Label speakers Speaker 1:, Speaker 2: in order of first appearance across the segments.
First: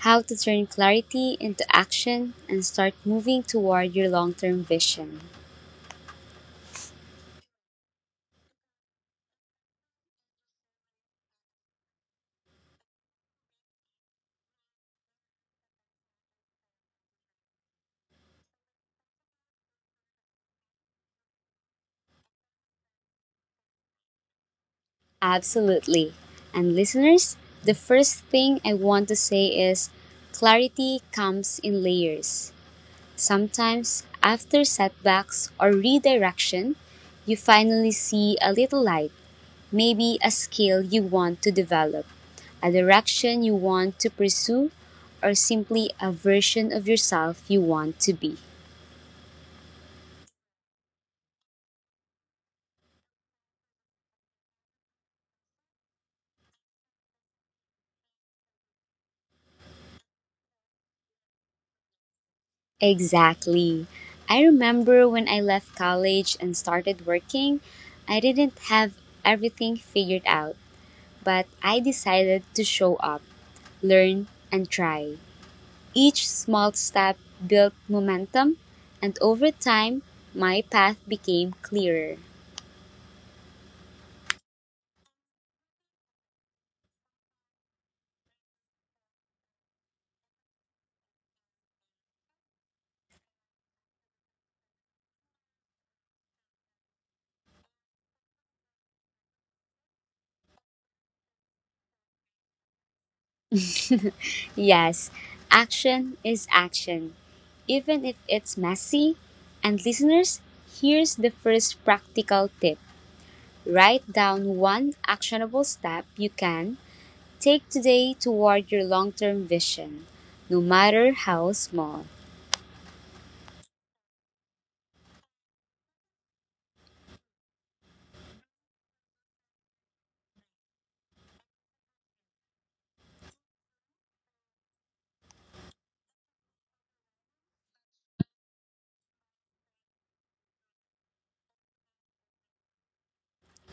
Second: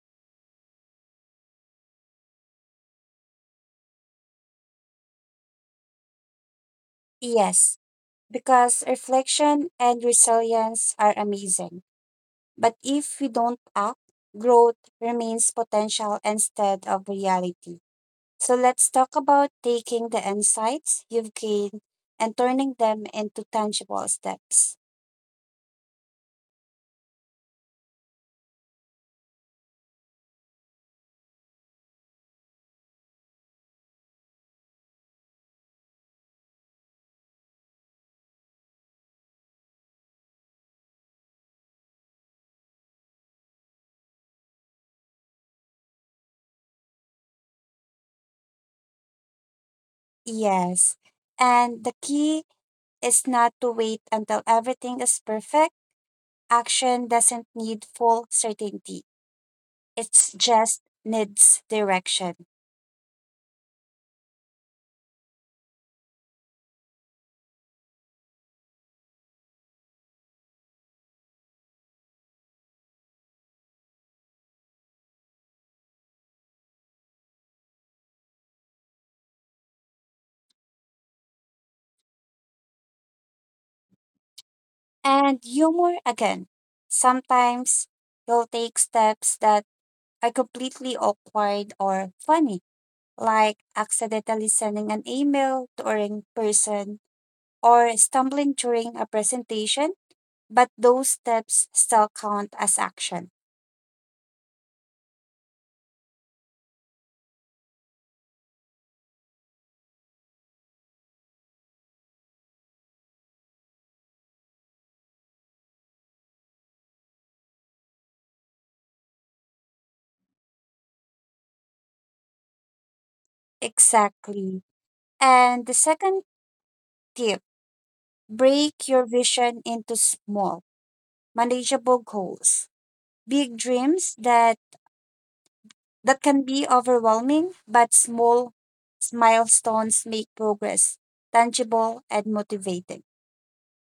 Speaker 1: how to turn clarity into action and start moving toward your long term vision.
Speaker 2: Yes, because reflection and resilience are amazing. But if we don't act, growth remains potential instead of reality. So let's talk about taking the insights you've gained and turning them into tangible steps.
Speaker 1: Absolutely. And listeners, the first thing I want to say is clarity comes in layers. Sometimes, after setbacks or redirection, you finally see a little light, maybe a skill you want to develop, a direction you want to pursue, or simply a version of yourself you want to be.
Speaker 2: Yes, and the key is not to wait until everything is perfect. Action doesn't need full certainty, it just needs direction.
Speaker 1: Exactly. I remember when I left college and started working, I didn't have everything figured out, but I decided to show up, learn, and try. Each small step built momentum, and over time, my path became clearer.
Speaker 2: And humor again. Sometimes he'll take steps that are completely awkward or funny, like accidentally sending an email to a wrong person or stumbling during a presentation, but those steps still count as action.
Speaker 1: Yes, action is action, even if it's messy. And listeners, here's the first practical tip write down one actionable step you can take today toward your long term vision, no matter how small.
Speaker 2: Exactly. And the second tip, break your vision into small, manageable goals. Big dreams that That can be overwhelming, but small milestones make progress tangible and motivating.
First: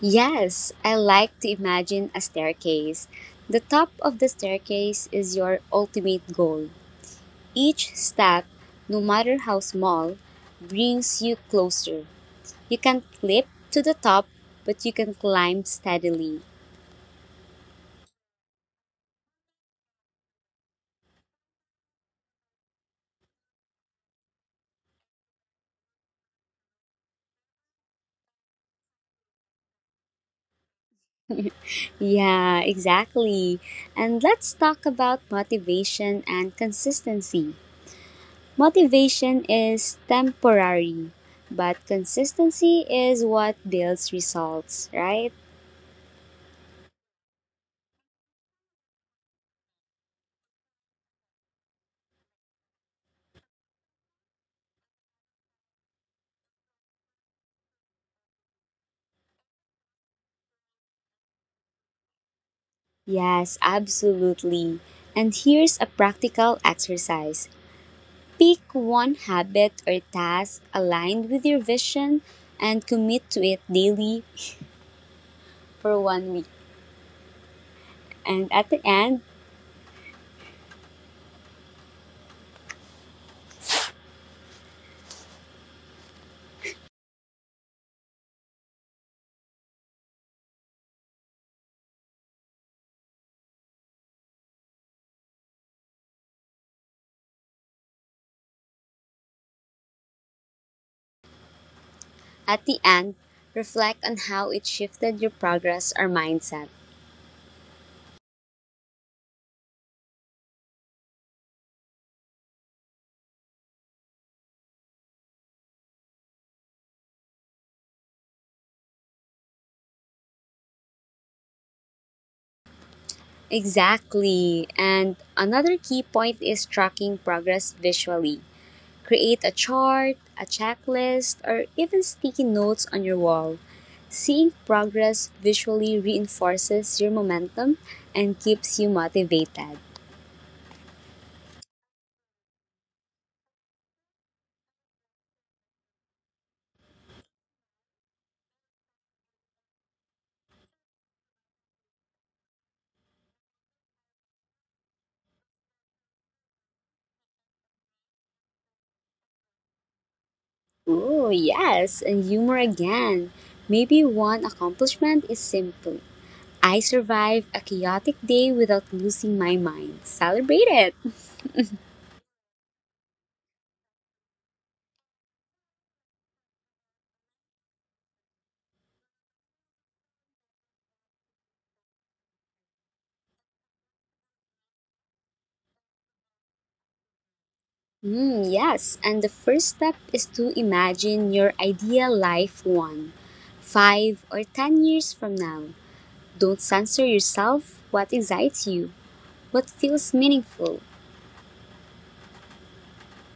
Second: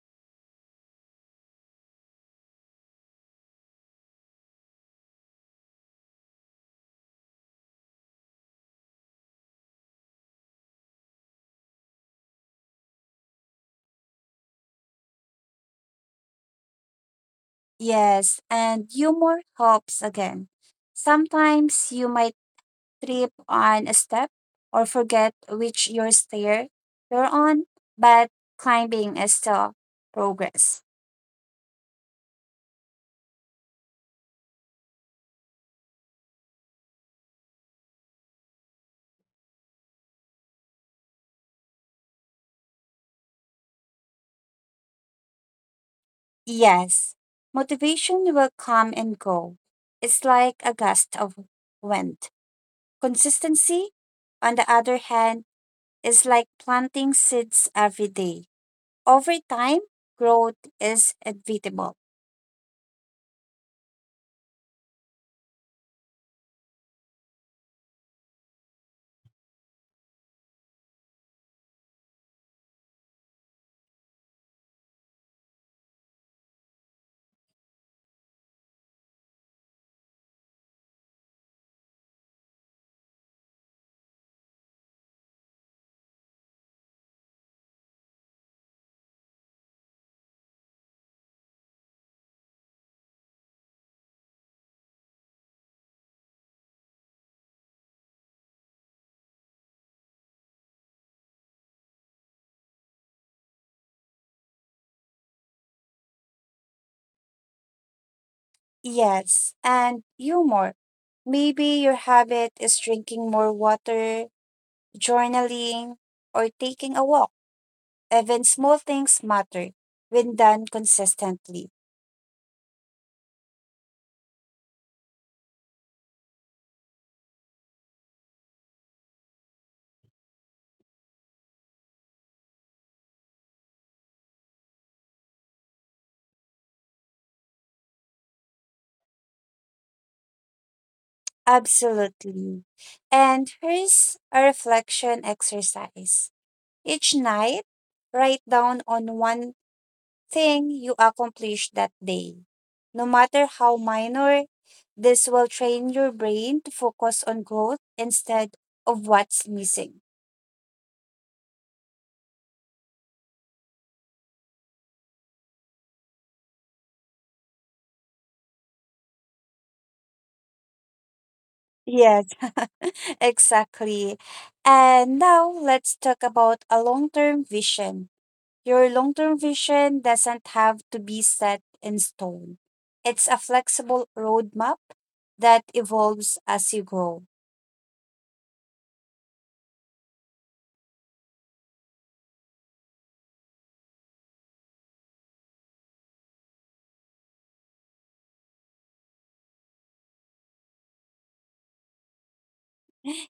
Speaker 1: Yes, I like to imagine a staircase. The top of the staircase is your ultimate goal. Each step, no matter how small, brings you closer. You can't leap to the top, but you can climb steadily.
Speaker 2: Yes, and humor helps again. Sometimes you might trip on a step or forget which your stair you're on, but climbing is still progress.
Speaker 1: Yeah, exactly. And let's talk about motivation and consistency. Motivation is temporary, but consistency is what builds results, right?
Speaker 2: Yes, motivation will come and go. It's like a gust of wind. Consistency, on the other hand, is like planting seeds every day. Over time, growth is inevitable.
Speaker 1: Yes, absolutely. And here's a practical exercise pick one habit or task aligned with your vision and commit to it daily for one week. And at the end, reflect on how it shifted your progress or mindset.
Speaker 2: Yes, and humor. Maybe your habit is drinking more water, journaling, or taking a walk. Even small things matter when done consistently.
Speaker 1: Exactly. And another key point is tracking progress visually. Create a chart, a checklist, or even sticky notes on your wall. Seeing progress visually reinforces your momentum and keeps you motivated.
Speaker 2: Absolutely. And here's a reflection exercise. Each night, write down on one thing you accomplished that day. No matter how minor, this will train your brain to focus on growth instead of what's missing.
Speaker 1: Oh, yes, and humor again. Maybe one accomplishment is simple I survived a chaotic day without losing my mind. Celebrate it!
Speaker 2: Yes, exactly. And now let's talk about a long term vision. Your long term vision doesn't have to be set in stone, it's a flexible roadmap that evolves as you grow.
Speaker 1: Mm, yes, and the first step is to imagine your ideal life one, 5 or 10 years from now. Don't censor yourself what excites you, what feels meaningful.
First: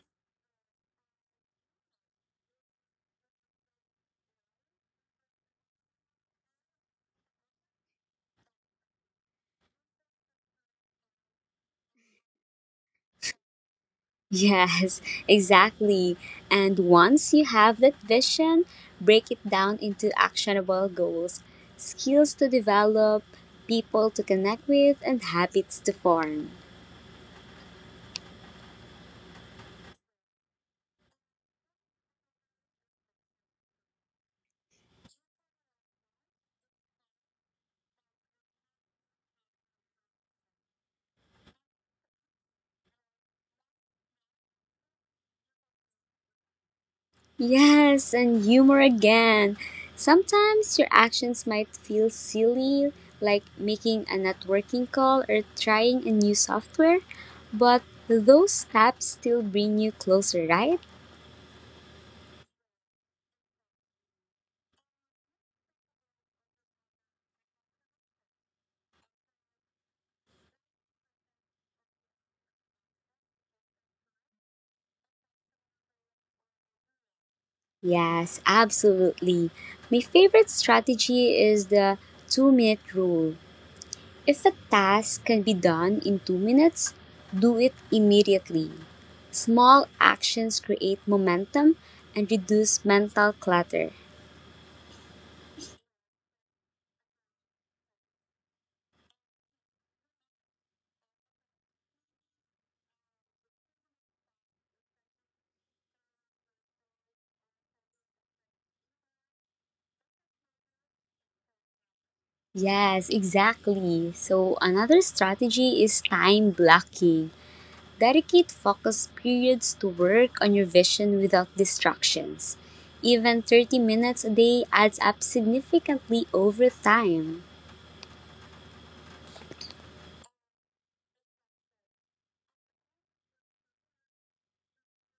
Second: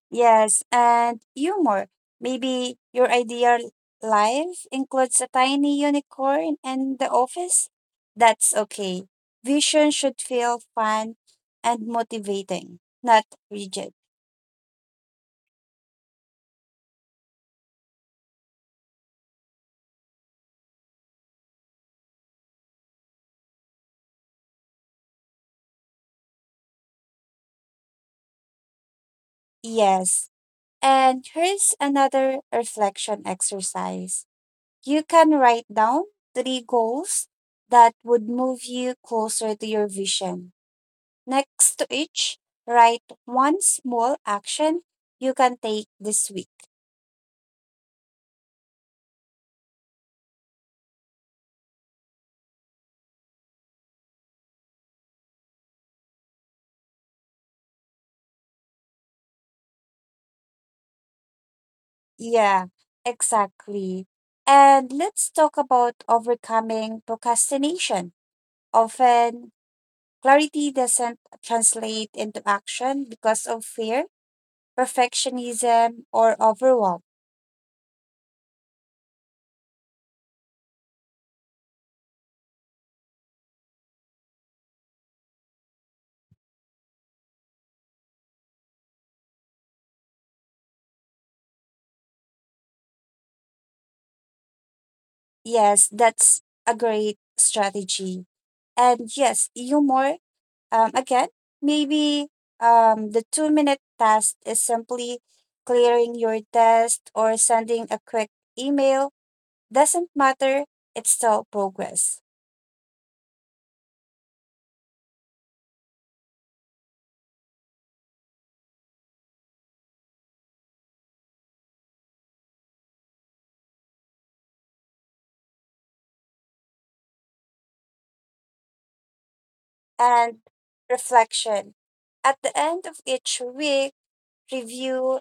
Speaker 2: Yes, and humor. Maybe your ideal life includes a tiny unicorn and the office? That's okay. Vision should feel fun and motivating, not rigid.
Speaker 1: Yes, exactly. And once you have that vision, break it down into actionable goals, skills to develop, people to connect with, and habits to form.
Speaker 2: Yes. And here's another reflection exercise. You can write down three goals that would move you closer to your vision. Next to each, write one small action you can take this week.
Speaker 1: Yes, and humor again. Sometimes your actions might feel silly, like making a networking call or trying a new software, but those steps still bring you closer, right?
Speaker 2: Yeah, exactly. And let's talk about overcoming procrastination. Often, clarity doesn't translate into action because of fear, perfectionism, or overwhelm.
Speaker 1: Yes, absolutely. My favorite strategy is the 2-minute rule. If a task can be done in 2 minutes, do it immediately. Small actions create momentum and reduce mental clutter.
Speaker 2: Yes, that's a great strategy. And yes, humor again, maybe the 2-minute task is simply clearing your test or sending a quick email. Doesn't matter, it's still progress.
Speaker 1: Yes, exactly. So, another strategy is time blocking. Dedicate focus periods to work on your vision without distractions. Even 30 minutes a day adds up significantly over time.
Speaker 2: And reflection. At the end of each week, review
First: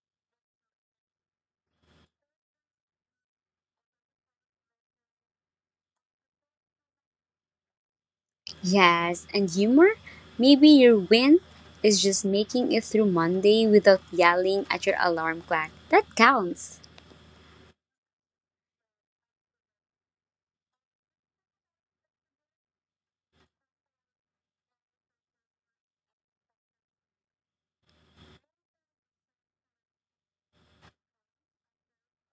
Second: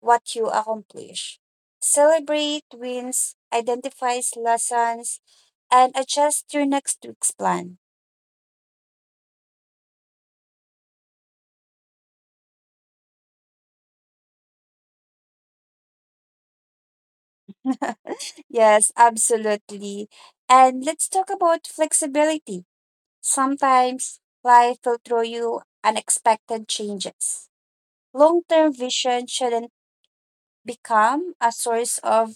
Speaker 2: what you accomplish. Celebrate wins, identifies lessons, and adjust your next week's plan.
Speaker 1: Yes, and humor? Maybe your win is just making it through Monday without yelling at your alarm clock. That counts.
Speaker 2: Yes, absolutely. And let's talk about flexibility. Sometimes life will throw you unexpected changes. Long term vision shouldn't become a source of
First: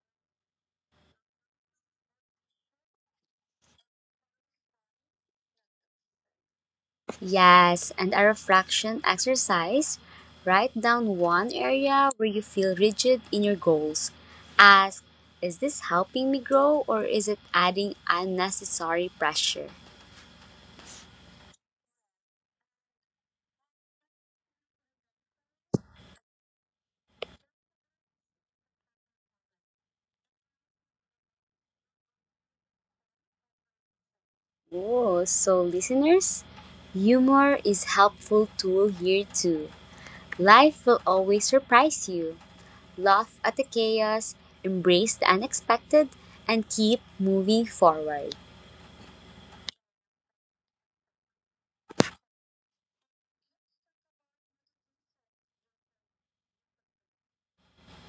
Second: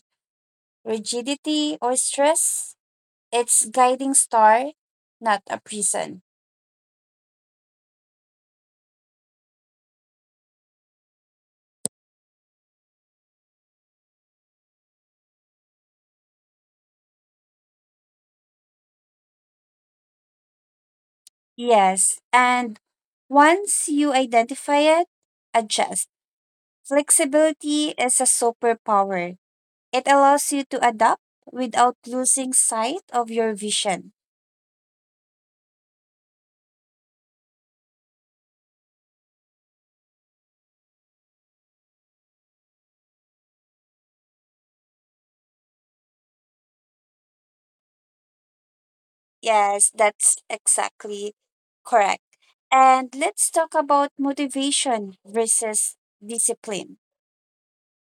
Speaker 2: rigidity or stress. It's guiding star, not a prison.
Speaker 1: Yes, and a refraction exercise. Write down one area where you feel rigid in your goals. Ask, is this helping me grow or is it adding unnecessary pressure?
Speaker 2: Yes, and once you identify it, adjust. Flexibility is a superpower. It allows you to adapt without losing sight of your vision.
Speaker 1: Oh, so listeners, humor is helpful tool here too. Life will always surprise you. Laugh at the chaos, embrace the unexpected, and keep moving forward.
Speaker 2: Yes, that's exactly correct. And let's talk about motivation versus discipline.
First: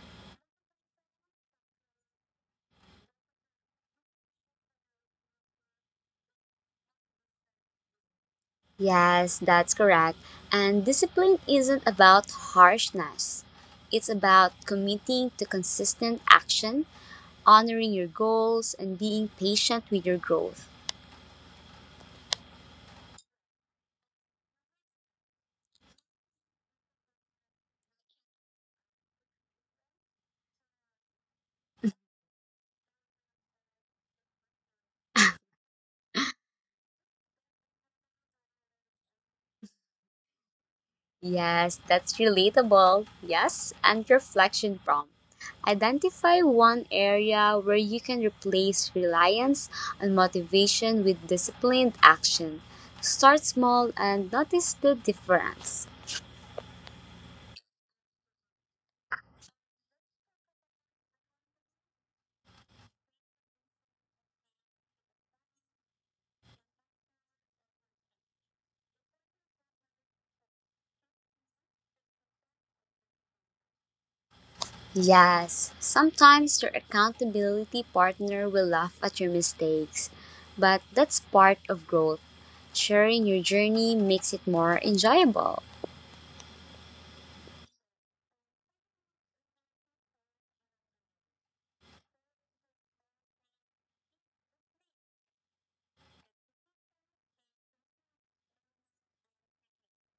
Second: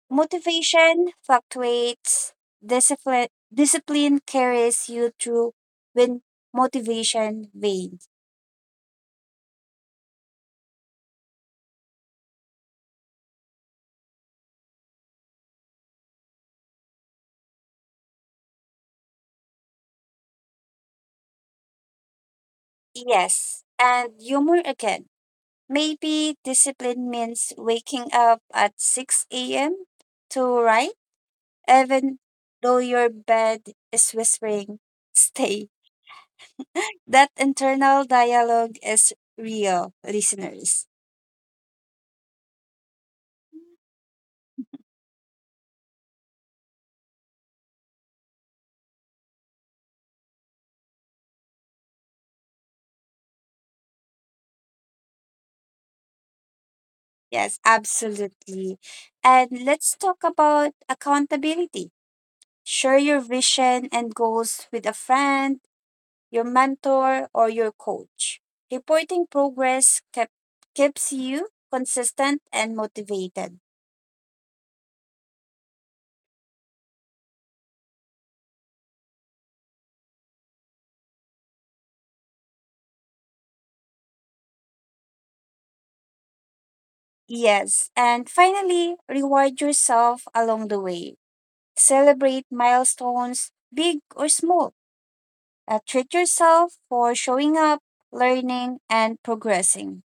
Speaker 2: Motivation fluctuates, discipline carries you through when motivation wanes.
Speaker 1: Yes, that's correct. And discipline isn't about harshness. It's about committing to consistent action, honoring your goals, and being patient with your growth.
Speaker 2: Yes, and humor again. Maybe discipline means waking up at 6 a.m. to write, even though your bed is whispering, stay. That internal dialogue is real, listeners.
Speaker 1: Yes, that's relatable. Yes, and reflection prompt. Identify one area where you can replace reliance on motivation with disciplined action. Start small and notice the difference.
Speaker 2: Yes, absolutely. And let's talk about accountability. Share your vision and goals with a friend, your mentor, or your coach. Reporting progress keeps you consistent and motivated.
Speaker 1: Yes, sometimes your accountability partner will laugh at your mistakes, but that's part of growth. Sharing your journey makes it more enjoyable.
Speaker 2: Yes, and finally, reward yourself along the way. Celebrate milestones, big or small. Treat yourself for showing up, learning, and progressing.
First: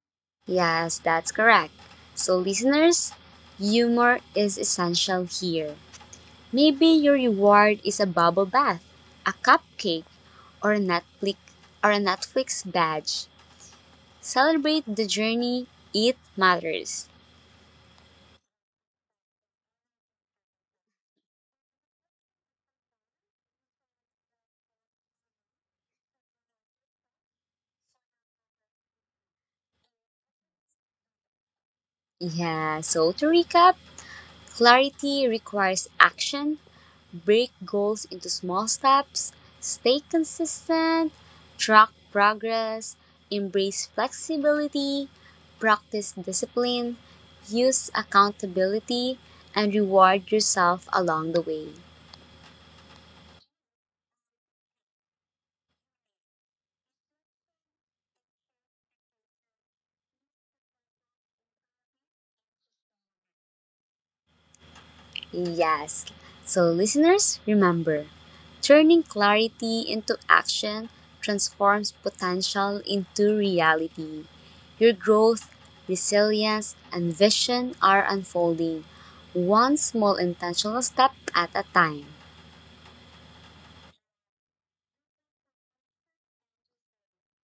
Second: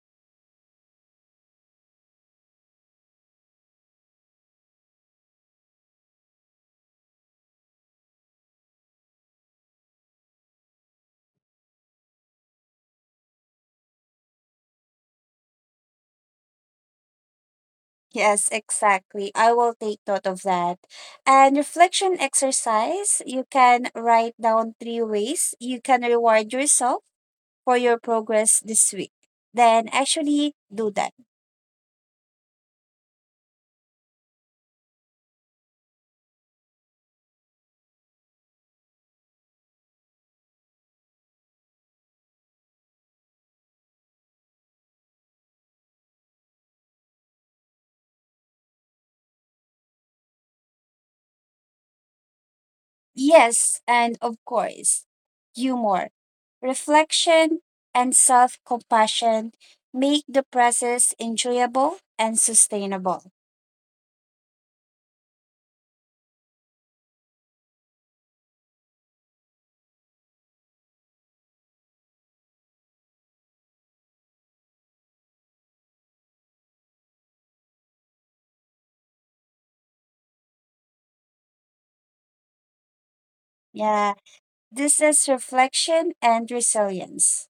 Speaker 1: Yes, that's correct. So, listeners, humor is essential here. Maybe your reward is a bubble bath, a cupcake, or a Netflix or a Netflix badge. Celebrate the journey. It matters.
Speaker 2: Yes, exactly. I will take note of that. And reflection exercise, you can write down three ways you can reward yourself for your progress this week, then actually do that.
Speaker 1: Yeah. So to recap, clarity requires action. Break goals into small steps. Stay consistent. Track progress. Embrace flexibility. Practice discipline. Use accountability and reward yourself along the way.
Speaker 2: Yes, and of course, humor, reflection, and self compassion make the process enjoyable and sustainable.
Speaker 1: Yes. So, listeners, remember turning clarity into action transforms potential into reality. Your growth, resilience, and vision are unfolding one small intentional step at a time.
Speaker 2: Yeah, this is reflection and resilience.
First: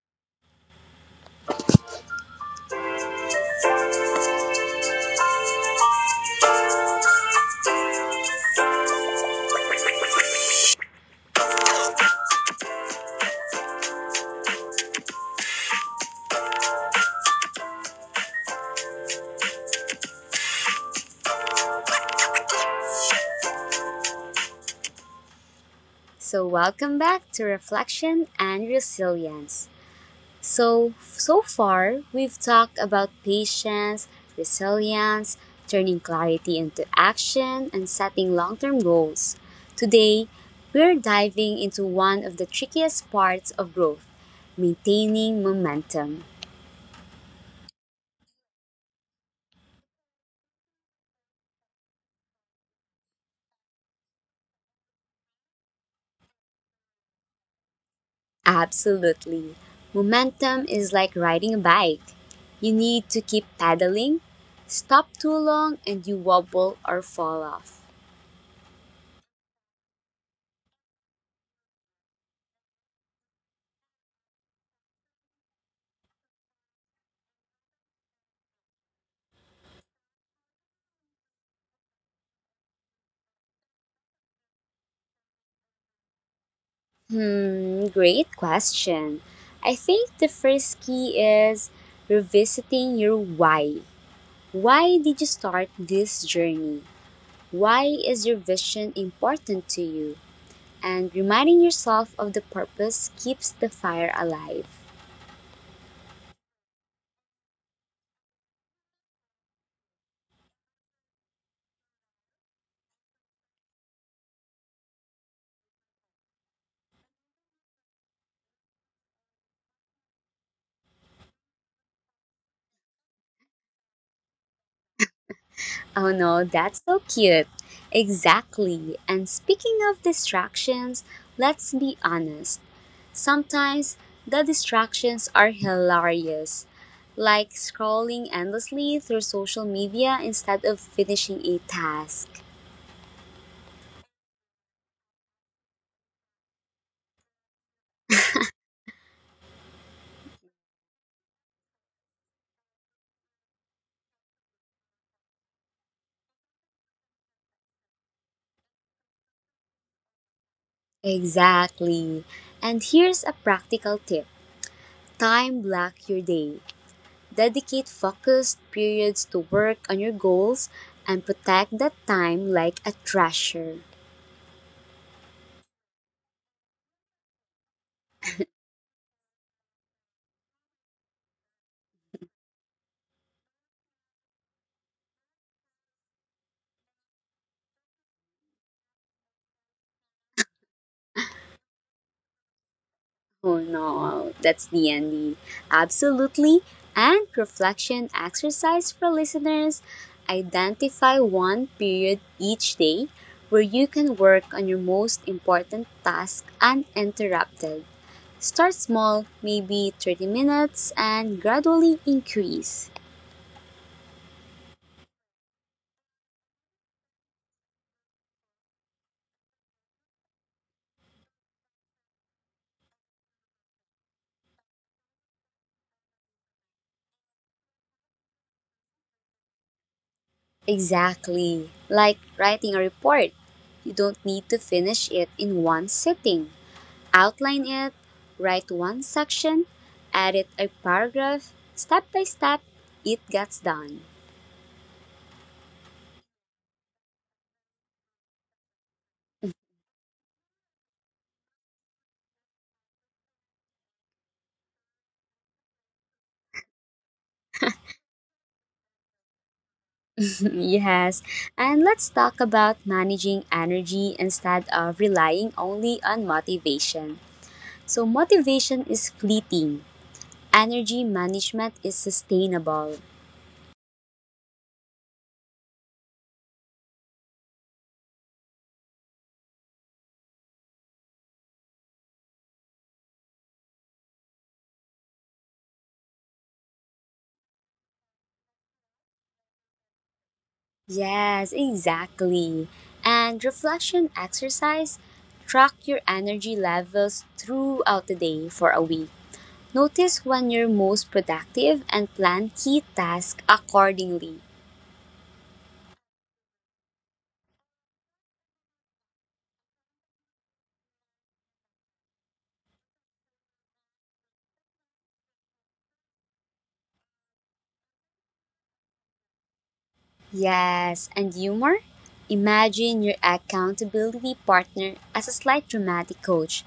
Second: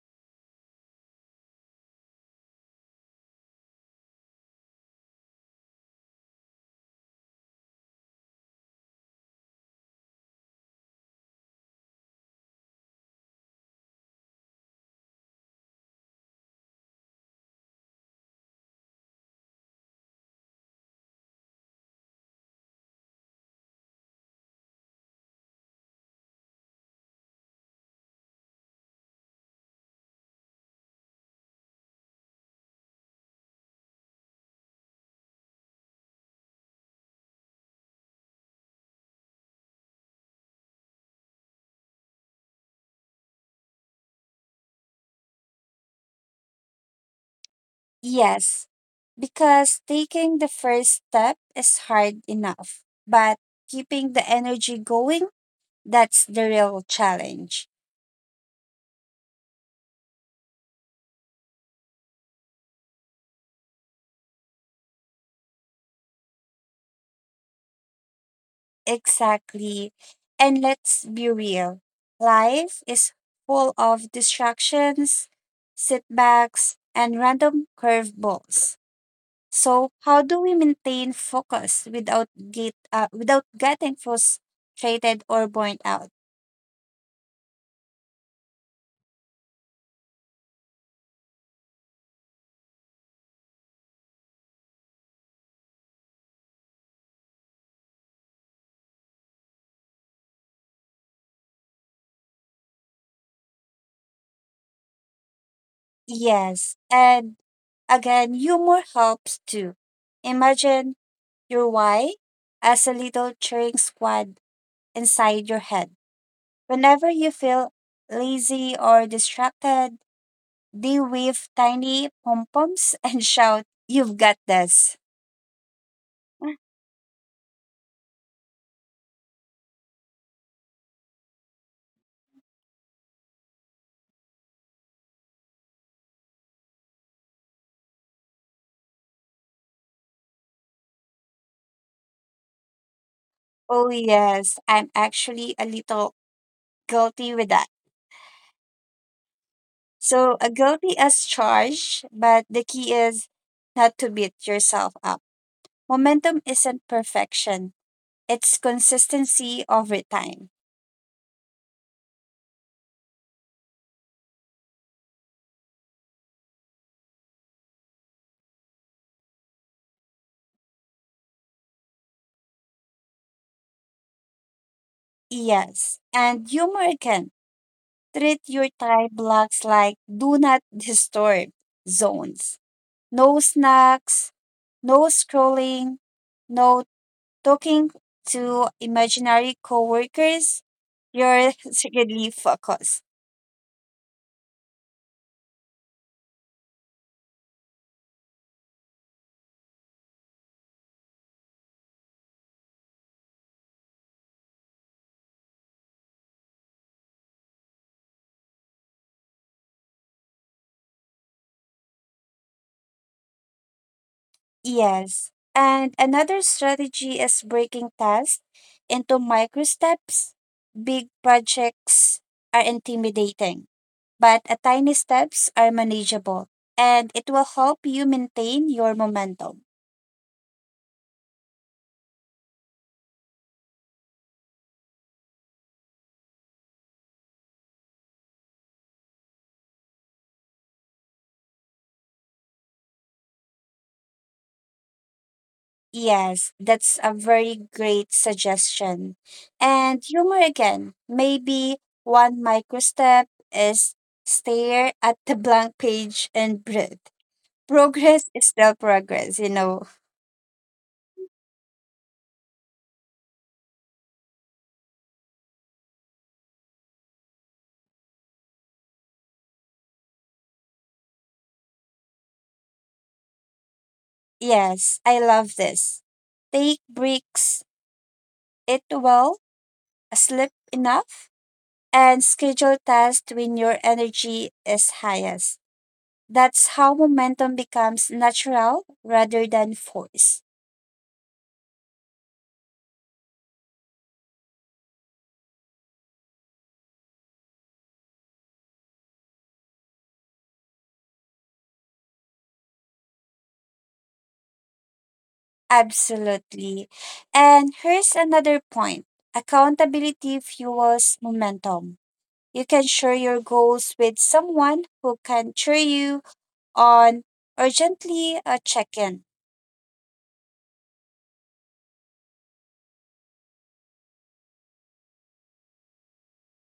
Speaker 1: So, welcome back to Reflection and Resilience. So, so far, we've talked about patience, resilience, turning clarity into action, and setting long term goals. Today, we're diving into one of the trickiest parts of growth maintaining momentum.
Speaker 2: Yes, because taking the first step is hard enough, but keeping the energy going, that's the real challenge.
Speaker 1: Absolutely. Momentum is like riding a bike. You need to keep pedaling, stop too long, and you wobble or fall off.
Speaker 2: Exactly. And let's be real, life is full of distractions, setbacks, and random curveballs. So, how do we maintain focus without get without getting frustrated or burnt out?
Speaker 1: Hmm, great question. I think the first key is revisiting your why. Why did you start this journey? Why is your vision important to you? And reminding yourself of the purpose keeps the fire alive.
Speaker 2: Yes, and again, humor helps too. Imagine your why as a little cheering squad inside your head. Whenever you feel lazy or distracted, they wave tiny pom poms and shout, you've got this.
Speaker 1: Oh no, that's so cute. Exactly. And speaking of distractions, let's be honest. Sometimes the distractions are hilarious, like scrolling endlessly through social media instead of finishing a task.
Speaker 2: Oh, yes, I'm actually a little guilty with that. So, a guilty as charged, but the key is not to beat yourself up. Momentum isn't perfection, it's consistency over time.
Speaker 1: Exactly. And here's a practical tip time block your day. Dedicate focused periods to work on your goals and protect that time like a treasure.
Speaker 2: Yes, and humor again. Treat your time blocks like do not disturb zones. No snacks, no scrolling, no talking to imaginary coworkers. You're secretly focused.
Speaker 1: Oh no, that's the ending. Absolutely. And reflection exercise for listeners. Identify one period each day where you can work on your most important task uninterrupted. Start small, maybe 30 minutes, and gradually increase.
Speaker 2: Yes. And another strategy is breaking tasks into micro steps. Big projects are intimidating, but a tiny steps are manageable, and it will help you maintain your momentum.
Speaker 1: Exactly. Like writing a report. You don't need to finish it in one sitting. Outline it, write one section, edit a paragraph, step by step, it gets done.
Speaker 2: Yes, that's a very great suggestion. And humor again. Maybe one micro step is stare at the blank page and breathe. Progress is still progress,
Speaker 1: yes, and let's talk about managing energy instead of relying only on motivation. So, motivation is fleeting, energy management is sustainable.
Speaker 2: Yes, I love this. Take breaks, It well, sleep enough, and schedule tasks when your energy is highest. That's how momentum becomes natural rather than forced.
Speaker 1: Yes, exactly. And reflection exercise track your energy levels throughout the day for a week. Notice when you're most productive and plan key tasks accordingly.
Speaker 2: Absolutely. And here's another point, accountability fuels momentum. You can share your goals with someone who can cheer you on or gently check in.
Speaker 1: Yes, and humor? Imagine your accountability partner as a slight dramatic coach.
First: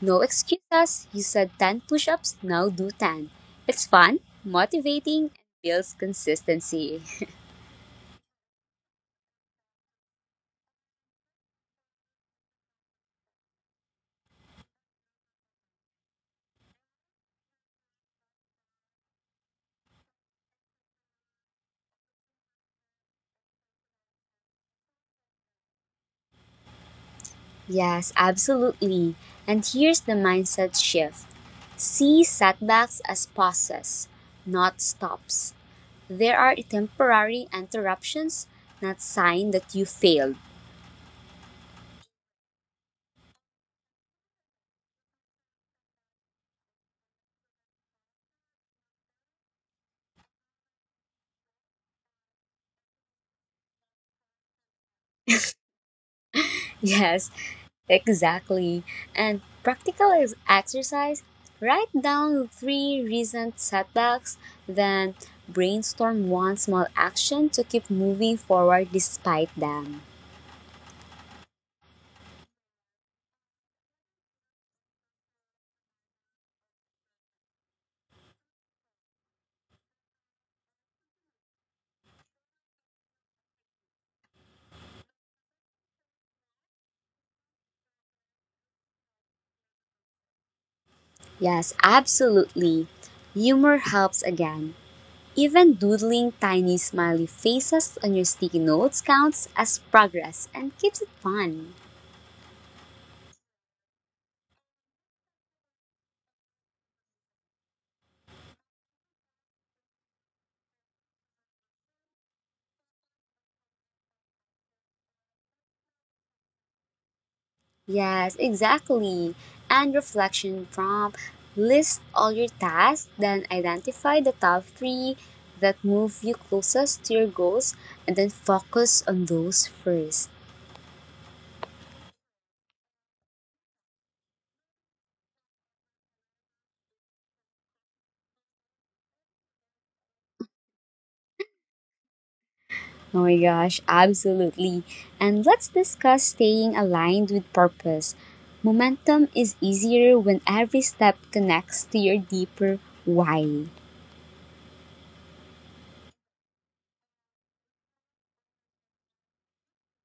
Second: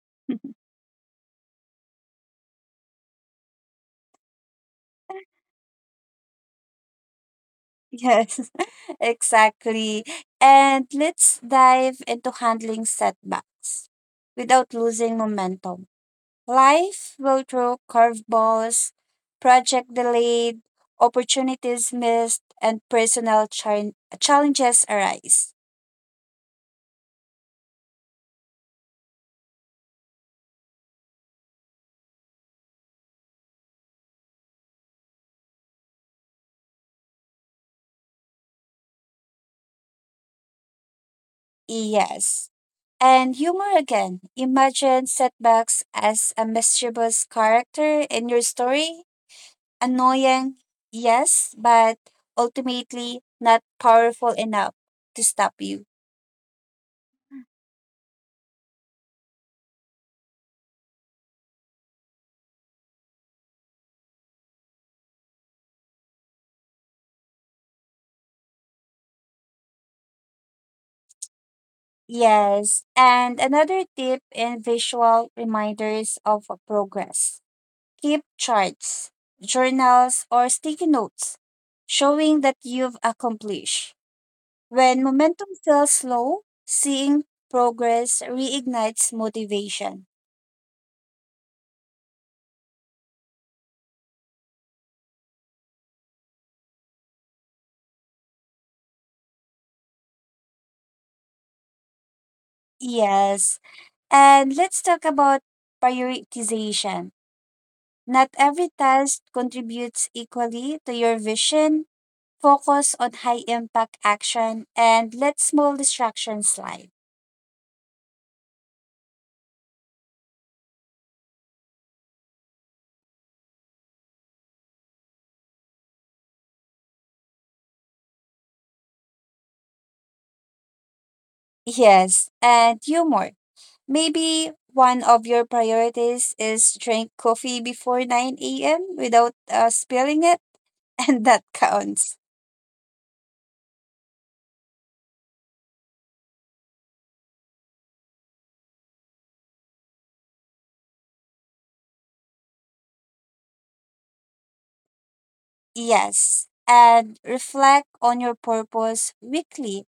Speaker 1: No excuses, you said 10 push ups, now do 10. It's fun, motivating, and builds consistency.
Speaker 2: Yes, exactly. And let's dive into handling setbacks without losing momentum. Life will throw curveballs, project delayed, opportunities missed, and personal challenges arise.
Speaker 1: Yes, absolutely. And here's the mindset shift see setbacks as pauses, not stops. There are temporary interruptions, not sign that you failed.
Speaker 2: Yes. And humor again. Imagine setbacks as a mischievous character in your story. Annoying, yes, but ultimately not powerful enough to stop you.
Speaker 1: Yes, exactly. And practical exercise write down three recent setbacks, then brainstorm one small action to keep moving forward despite them.
Speaker 2: Yes. And another tip in visual reminders of a progress. Keep charts, journals, or sticky notes showing that you've accomplished. When momentum feels slow, seeing progress reignites motivation.
Speaker 1: Yes, absolutely. Humor helps again. Even doodling tiny smiley faces on your sticky notes counts as progress and keeps it fun.
Speaker 2: Yes. And let's talk about prioritization. Not every task contributes equally to your vision. Focus on high impact action and let small distractions slide.
Speaker 1: Yes, exactly. And reflection prompt list all your tasks, then identify the top three that move you closest to your goals, and then focus on those first.
Speaker 2: Yes. And humor. Maybe one of your priorities is drink coffee before 9 a.m. without spilling it, and that counts.
Speaker 1: Oh my gosh, absolutely. And let's discuss staying aligned with purpose. Momentum is easier when every step connects to your deeper why.
Speaker 2: Yes. And reflect on your purpose weekly.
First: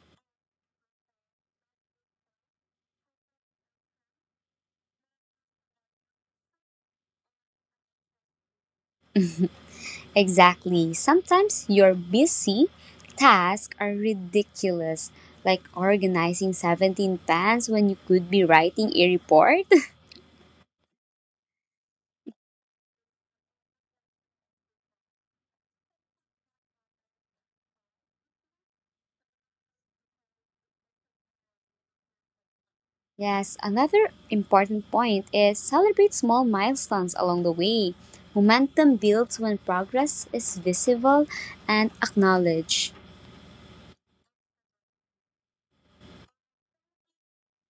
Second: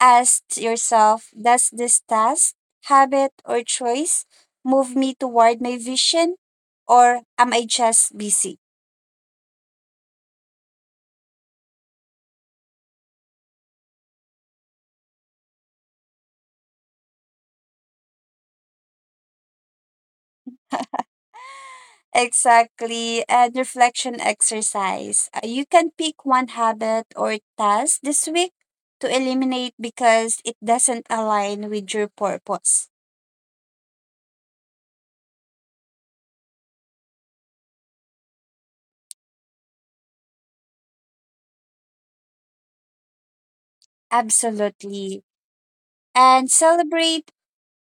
Speaker 2: Ask yourself, does this task, habit, or choice move me toward my vision, or am I just busy?
Speaker 1: Exactly. Sometimes your busy tasks are ridiculous, like organizing 17 pans when you could be writing a report.
Speaker 2: Exactly. And reflection exercise. You can pick one habit or task this week to eliminate because it doesn't align with your purpose.
Speaker 1: Yes, another important point is celebrate small milestones along the way. Momentum builds when progress is visible and acknowledged.
Speaker 2: Absolutely. And celebrate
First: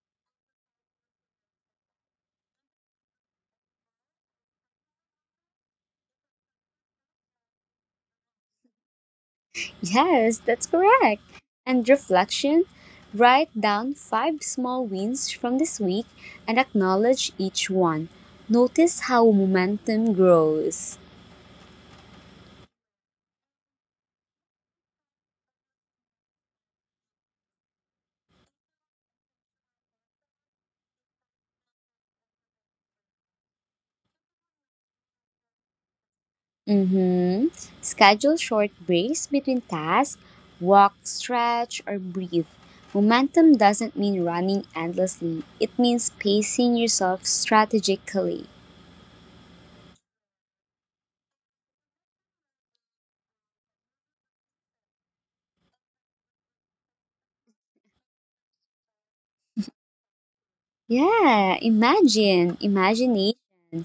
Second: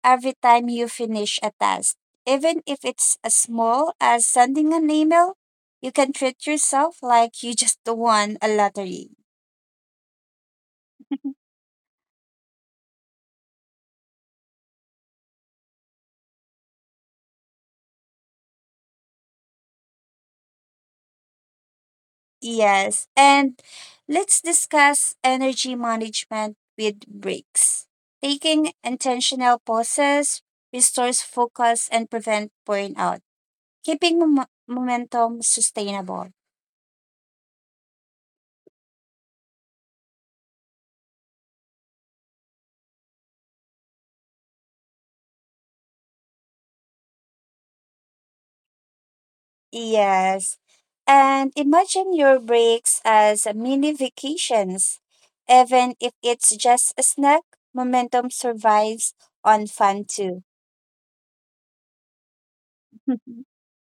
Speaker 2: every time you finish a task. Even if it's as small as sending an email, you can treat yourself like you just won a lottery.
Speaker 1: Yes, that's correct. And reflection write down five small wins from this week and acknowledge each one. Notice how momentum grows.
Speaker 2: Yes, and let's discuss energy management with breaks. Taking intentional pauses restores focus and prevent burnout, keeping momentum sustainable.
Speaker 1: Mm-hmm. Schedule short breaks between tasks, walk, stretch, or breathe. Momentum doesn't mean running endlessly, it means pacing yourself strategically.
Speaker 2: Yes, and imagine your breaks as mini vacations. Even if it's just a snack, momentum survives on fun too.
Speaker 1: Yeah, imagine.
Speaker 2: Hı hı.
Speaker 1: Imagination.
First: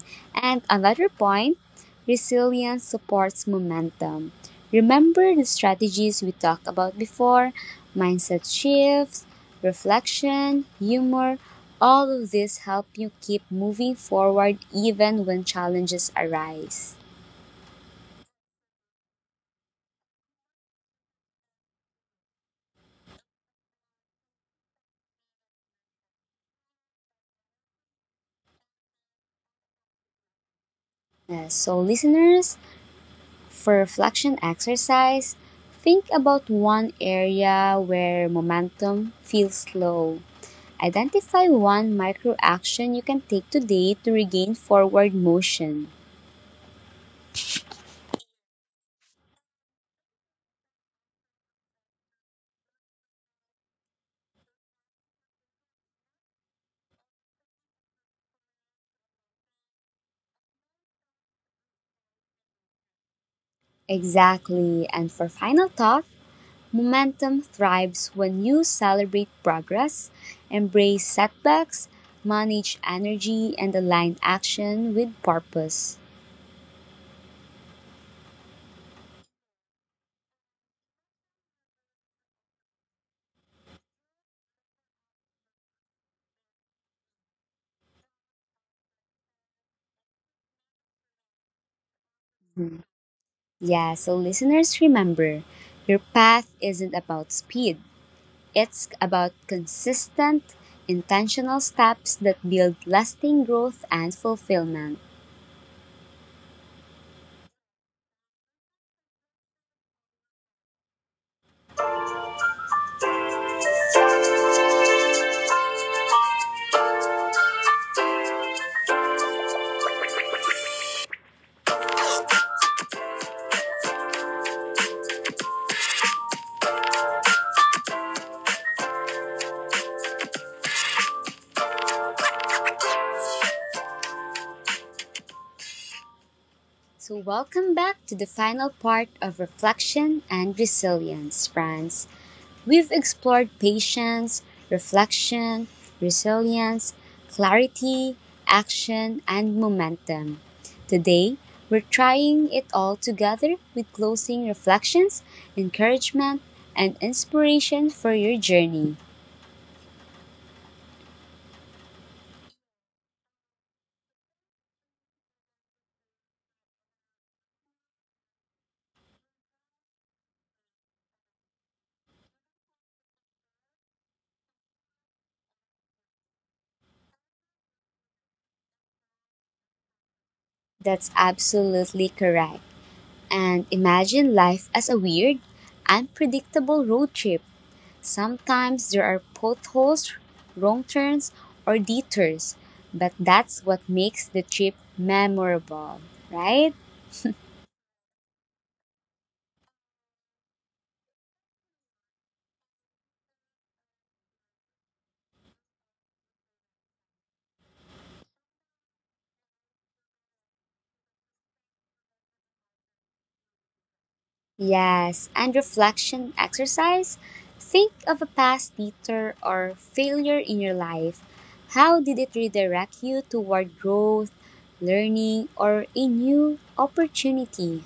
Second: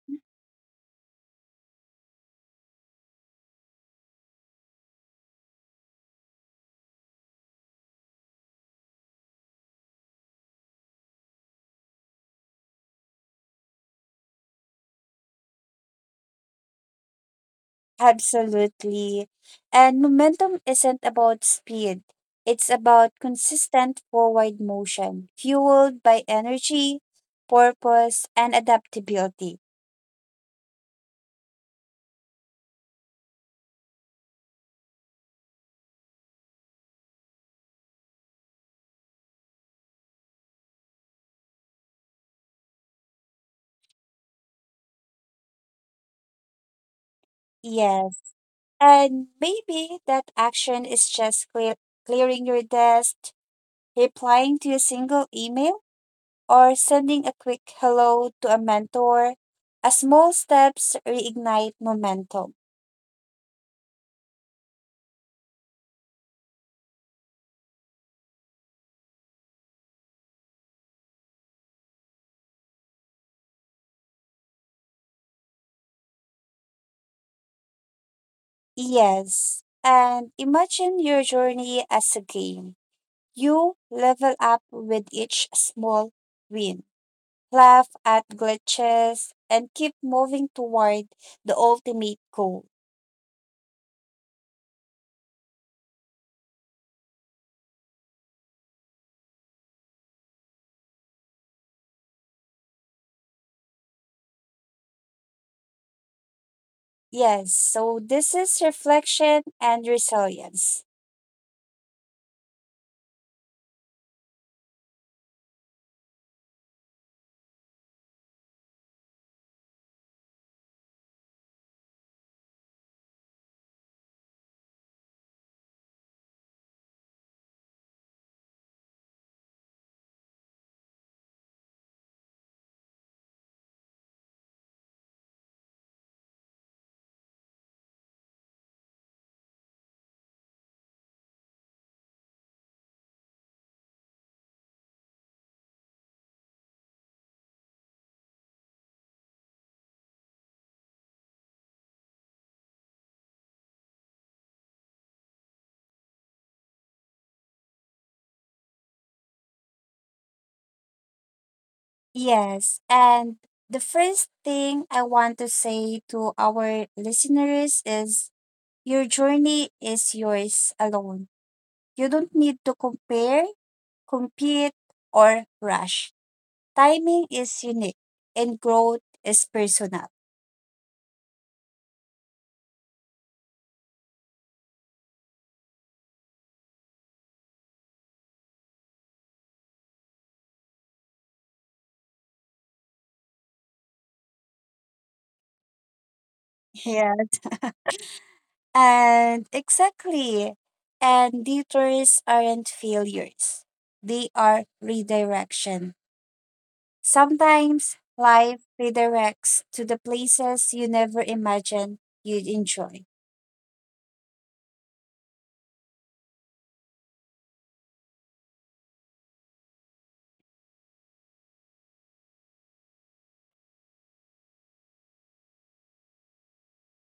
Speaker 2: Hı.
Speaker 1: And another point resilience supports momentum. Remember the strategies we talked about before mindset shifts, reflection, humor. All of these help you keep moving forward even when challenges arise.
Speaker 2: Absolutely. And momentum isn't about speed, it's about consistent forward motion, fueled by energy, purpose, and adaptability.
Speaker 1: So, listeners, for reflection exercise, think about one area where momentum feels slow. Identify one micro action you can take today to regain forward motion.
Speaker 2: Yes. And maybe that action is just clearing your desk, replying to a single email, or sending a quick hello to a mentor. A small steps reignite momentum.
Speaker 1: Exactly. And for final thought, momentum thrives when you celebrate progress, embrace setbacks, manage energy, and align action with purpose.
Speaker 2: Yes. And imagine your journey as a game. You level up with each small win, laugh at glitches, and keep moving toward the ultimate
Speaker 1: Mhm.
Speaker 2: goal.
Speaker 1: Yeah, so listeners, remember your path isn't about speed, it's about consistent, intentional steps that build lasting growth and fulfillment.
Speaker 2: Yes, so this is reflection and resilience.
Speaker 1: So, welcome back to the final part of reflection and resilience, friends. We've explored patience, reflection, resilience, clarity, action, and momentum. Today, we're trying it all together with closing reflections, encouragement, and inspiration for your journey.
Speaker 2: Yes, and the first thing I want to say to our listeners is your journey is yours alone. You don't need to compare, compete, or rush. Timing is unique and growth is personal.
Speaker 1: That's absolutely correct. And imagine life as a weird, unpredictable road trip. Sometimes there are potholes, wrong turns, or detours, but that's what makes the trip memorable, right?
Speaker 2: Yeah, and exactly. And detours aren't failures, they are redirection. Sometimes life redirects to the places you never imagined you'd enjoy.
Speaker 1: Yes, and reflection exercise. Think of a past detour or failure in your life. How did it redirect you toward growth, learning, or a new opportunity?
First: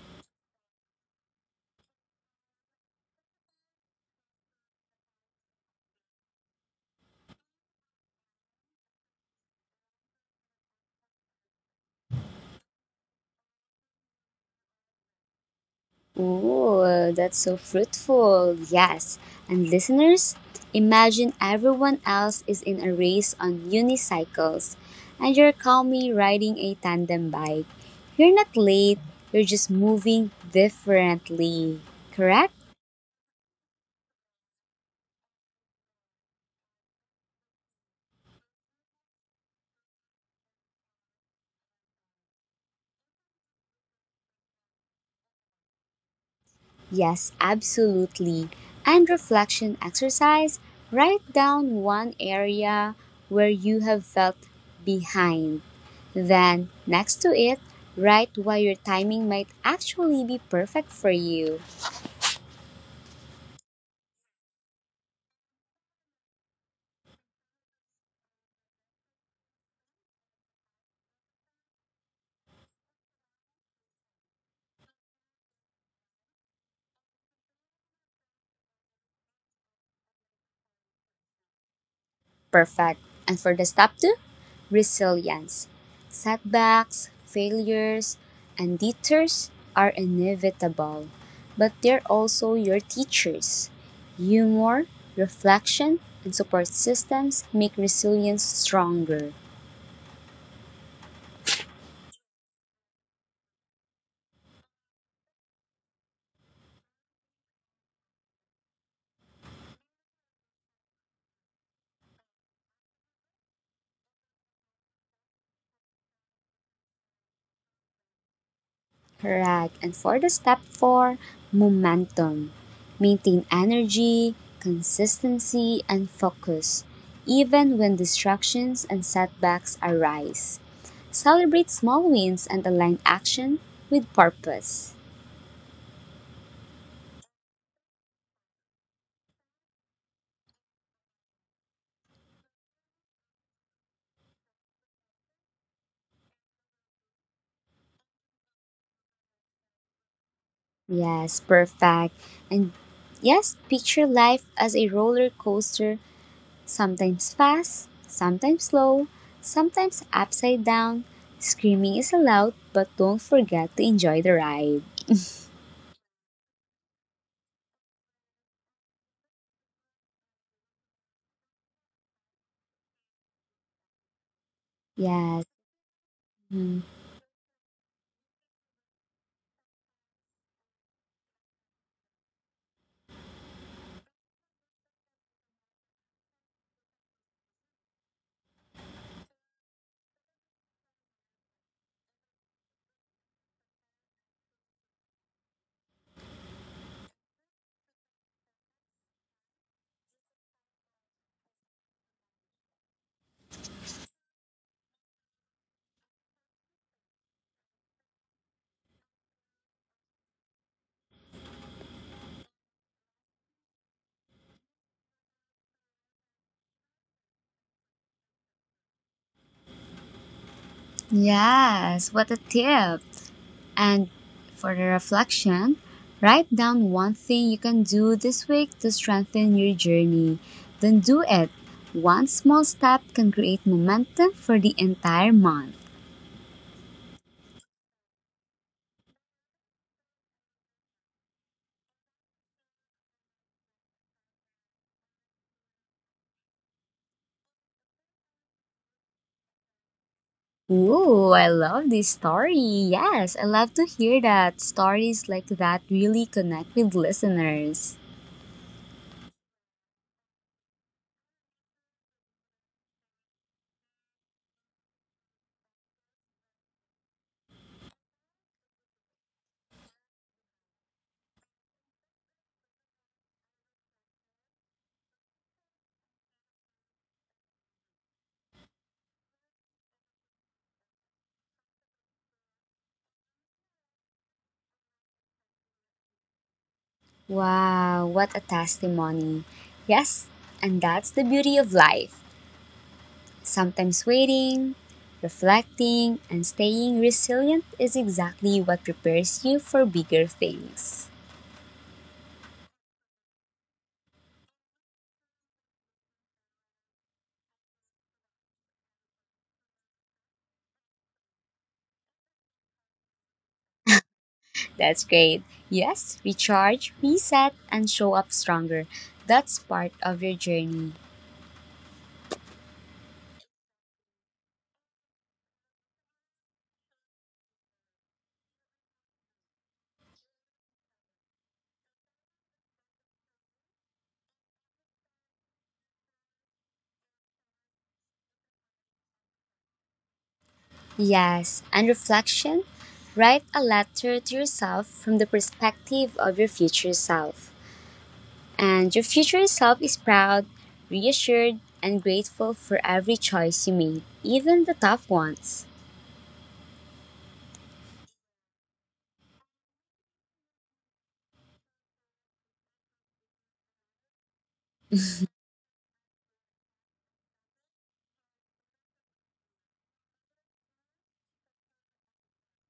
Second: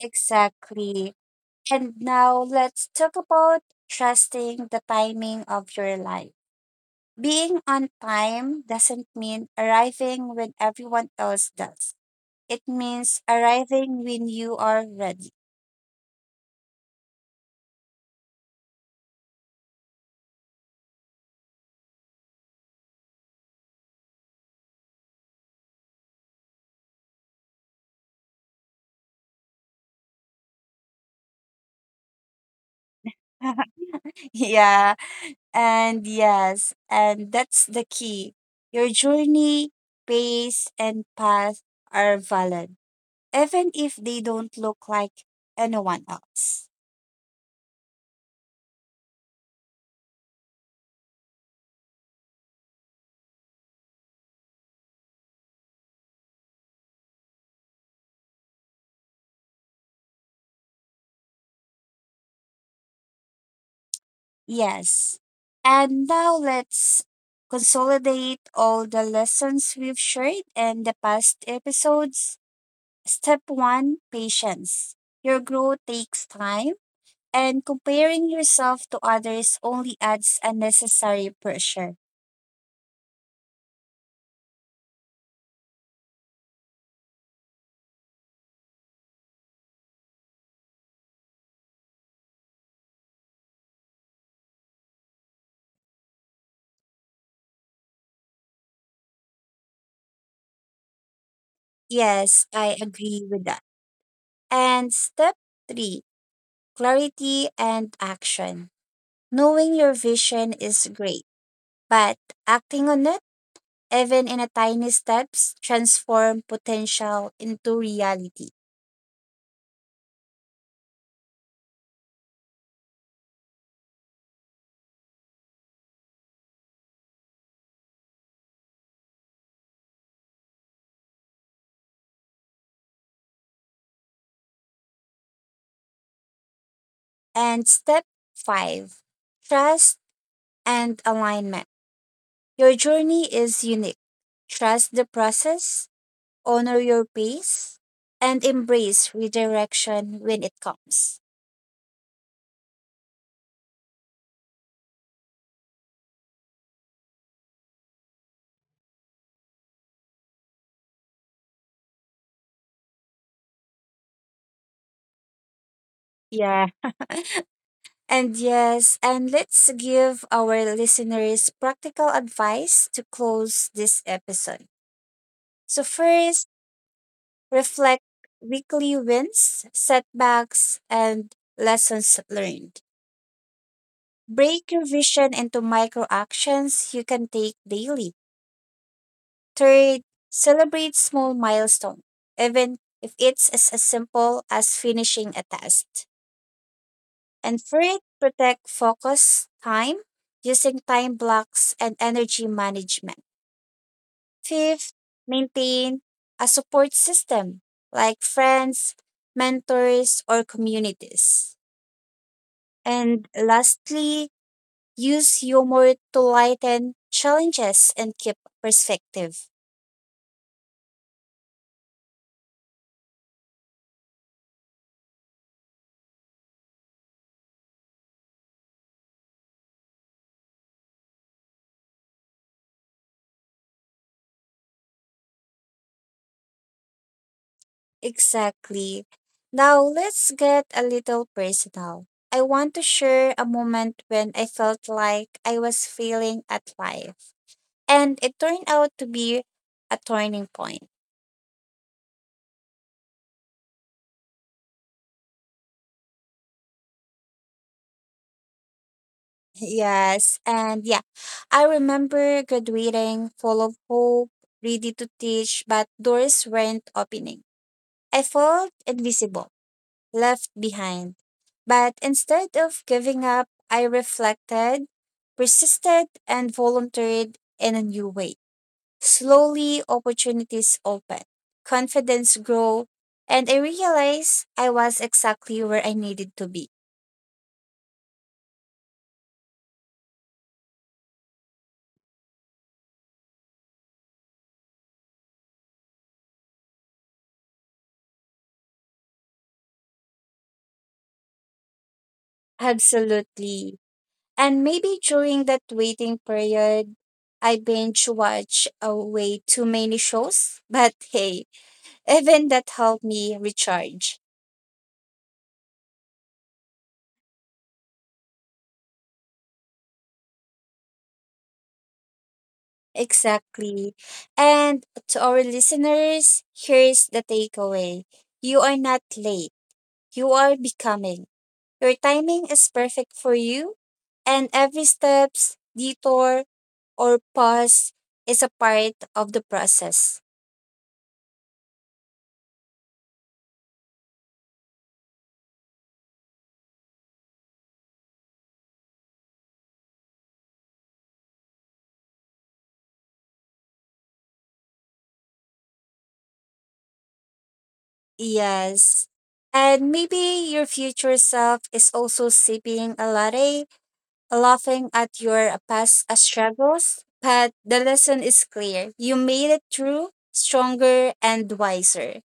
Speaker 2: Exactly. And now let's talk about trusting the timing of your life. Being on time doesn't mean arriving when everyone else does, it means arriving when you are ready.
Speaker 1: Oh, that's so fruitful. Yes. And listeners, imagine everyone else is in a race on unicycles and you're calmly riding a tandem bike. You're not late, you're just moving differently. Correct?
Speaker 2: Yeah. And yes, and that's the key. Your journey, pace, and path are valid, even if they don't look like anyone else.
Speaker 1: Yes, absolutely. And reflection exercise write down one area where you have felt behind. Then, next to it, write why your timing might actually be perfect for you.
Speaker 2: Yes. And now let's consolidate all the lessons we've shared in the past episodes. Step one, patience. Your growth takes time, and comparing yourself to others only adds unnecessary pressure.
Speaker 1: Perfect. And for the step two, resilience. Setbacks, failures, and detours are inevitable, but they're also your teachers. Humor, reflection, and support systems make resilience stronger.
Speaker 2: Yes, I agree with that. And step three, clarity and action. Knowing your vision is great, but acting on it, even in a tiny steps, transform potential into reality.
Speaker 1: Right. And for the step four, momentum. Maintain energy, consistency, and focus, even when distractions and setbacks arise. Celebrate small wins and align action with purpose.
Speaker 2: And step five, trust and alignment. Your journey is unique. Trust the process, honor your pace, and embrace redirection when it comes.
Speaker 1: Yes, perfect. And yes, picture life as a roller coaster, sometimes fast, sometimes slow, sometimes upside down. Screaming is allowed, but don't forget to enjoy the ride.
Speaker 2: Yeah. And yes, and let's give our listeners practical advice to close this episode. So,
Speaker 1: Yes.
Speaker 2: first,
Speaker 1: Mm.
Speaker 2: reflect weekly wins, setbacks, and lessons learned. Break your vision into micro actions you can take daily. Third, celebrate small milestones, even if it's as simple as finishing a task. And three, protect focus time using time blocks and energy management. Fifth, maintain a support system like friends, mentors, or communities. And lastly, use humor to lighten challenges and keep perspective.
Speaker 1: Yes, what a tip. And for the reflection, write down one thing you can do this week to strengthen your journey. Then do it. One small step can create momentum for the entire month.
Speaker 2: Exactly. Now let's get a little personal. I want to share a moment when I felt like I was failing at life. And it turned out to be a turning point.
Speaker 1: Ooh, I love this story. Yes, I love to hear that stories like that really connect with listeners.
Speaker 2: Yes. And yeah, I remember graduating full of hope, ready to teach, but doors weren't opening. I felt invisible, left behind. But instead of giving up, I reflected, persisted, and volunteered in a new way. Slowly, opportunities opened, confidence grew, and I realized I was exactly where I needed to be.
Speaker 1: Wow, what a testimony. Yes, and that's the beauty of life. Sometimes waiting, reflecting, and staying resilient is exactly what prepares you for bigger things.
Speaker 2: Absolutely. And maybe during that waiting period, I binge watch way too many shows. But hey, even that helped me recharge.
Speaker 1: That's great. Yes, recharge, reset, and show up stronger. That's part of your journey.
Speaker 2: Exactly. And to our listeners, here's the takeaway. You are not late. You are becoming. Your timing is perfect for you, and every steps, detour, or pause is a part of the process.
Speaker 1: Yes, and reflection. Write a letter to yourself from the perspective of your future self. And your future self is proud, reassured, and grateful for every choice you made, even the tough ones.
Speaker 2: Yes. And maybe your future self is also sipping a latte laughing at your past struggles, but the lesson is clear. You made it through stronger and wiser.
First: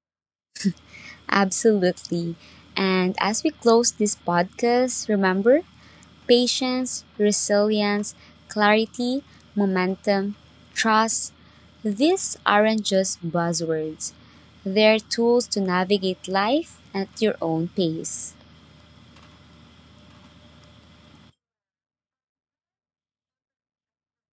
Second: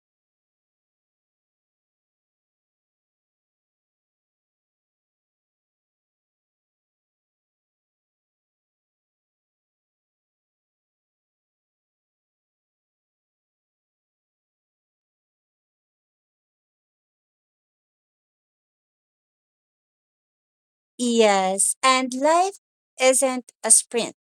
Speaker 1: Absolutely. And as we close this podcast, remember patience, resilience, clarity, momentum, trust. These aren't just buzzwords, they're tools to navigate life at your own pace.
Speaker 2: Yes, and life isn't a sprint,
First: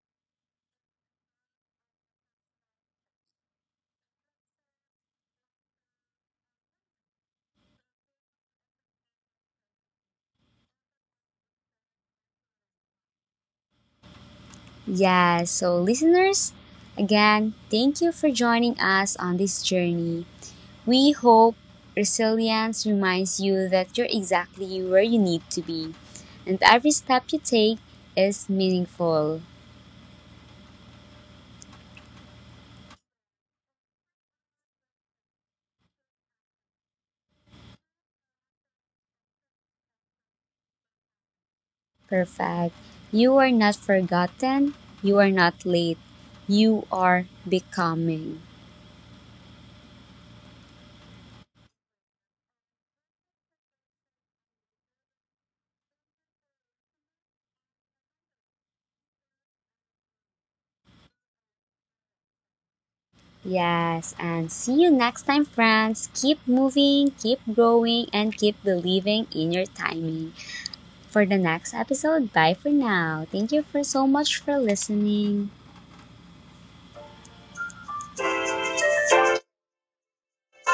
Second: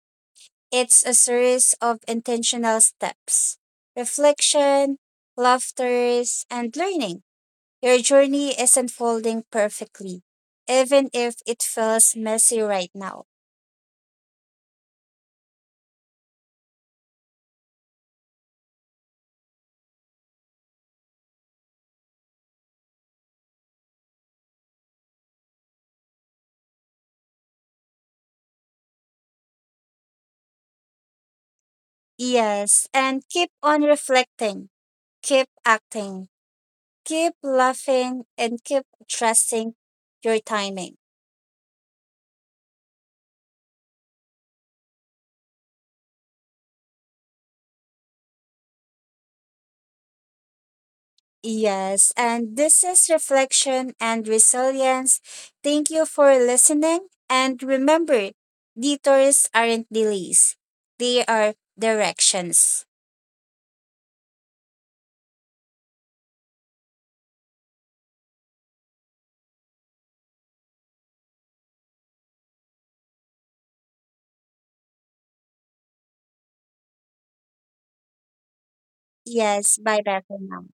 Speaker 2: it's a series of intentional steps, reflection, laughters, and learning. Your journey is unfolding perfectly, even if it feels messy right now.
Speaker 1: Yeah, so listeners, again, thank you for joining us on this journey. We hope resilience reminds you that you're exactly where you need to be, and every step you take is meaningful.
Speaker 2: Yes, and keep on reflecting, keep acting, keep laughing and keep trusting your timing.
Speaker 1: Perfect. You are not forgotten, you are not late, you are becoming.
Speaker 2: Yes, and this is reflection and resilience. Thank you for listening. And remember, detours aren't delays, they are directions.
Speaker 1: Yes, and see you next time, friends. Keep moving, keep growing, and keep believing in your timing. For the next episode, bye for now. Thank you for so much for listening.
Speaker 2: Yes, bye bye for now.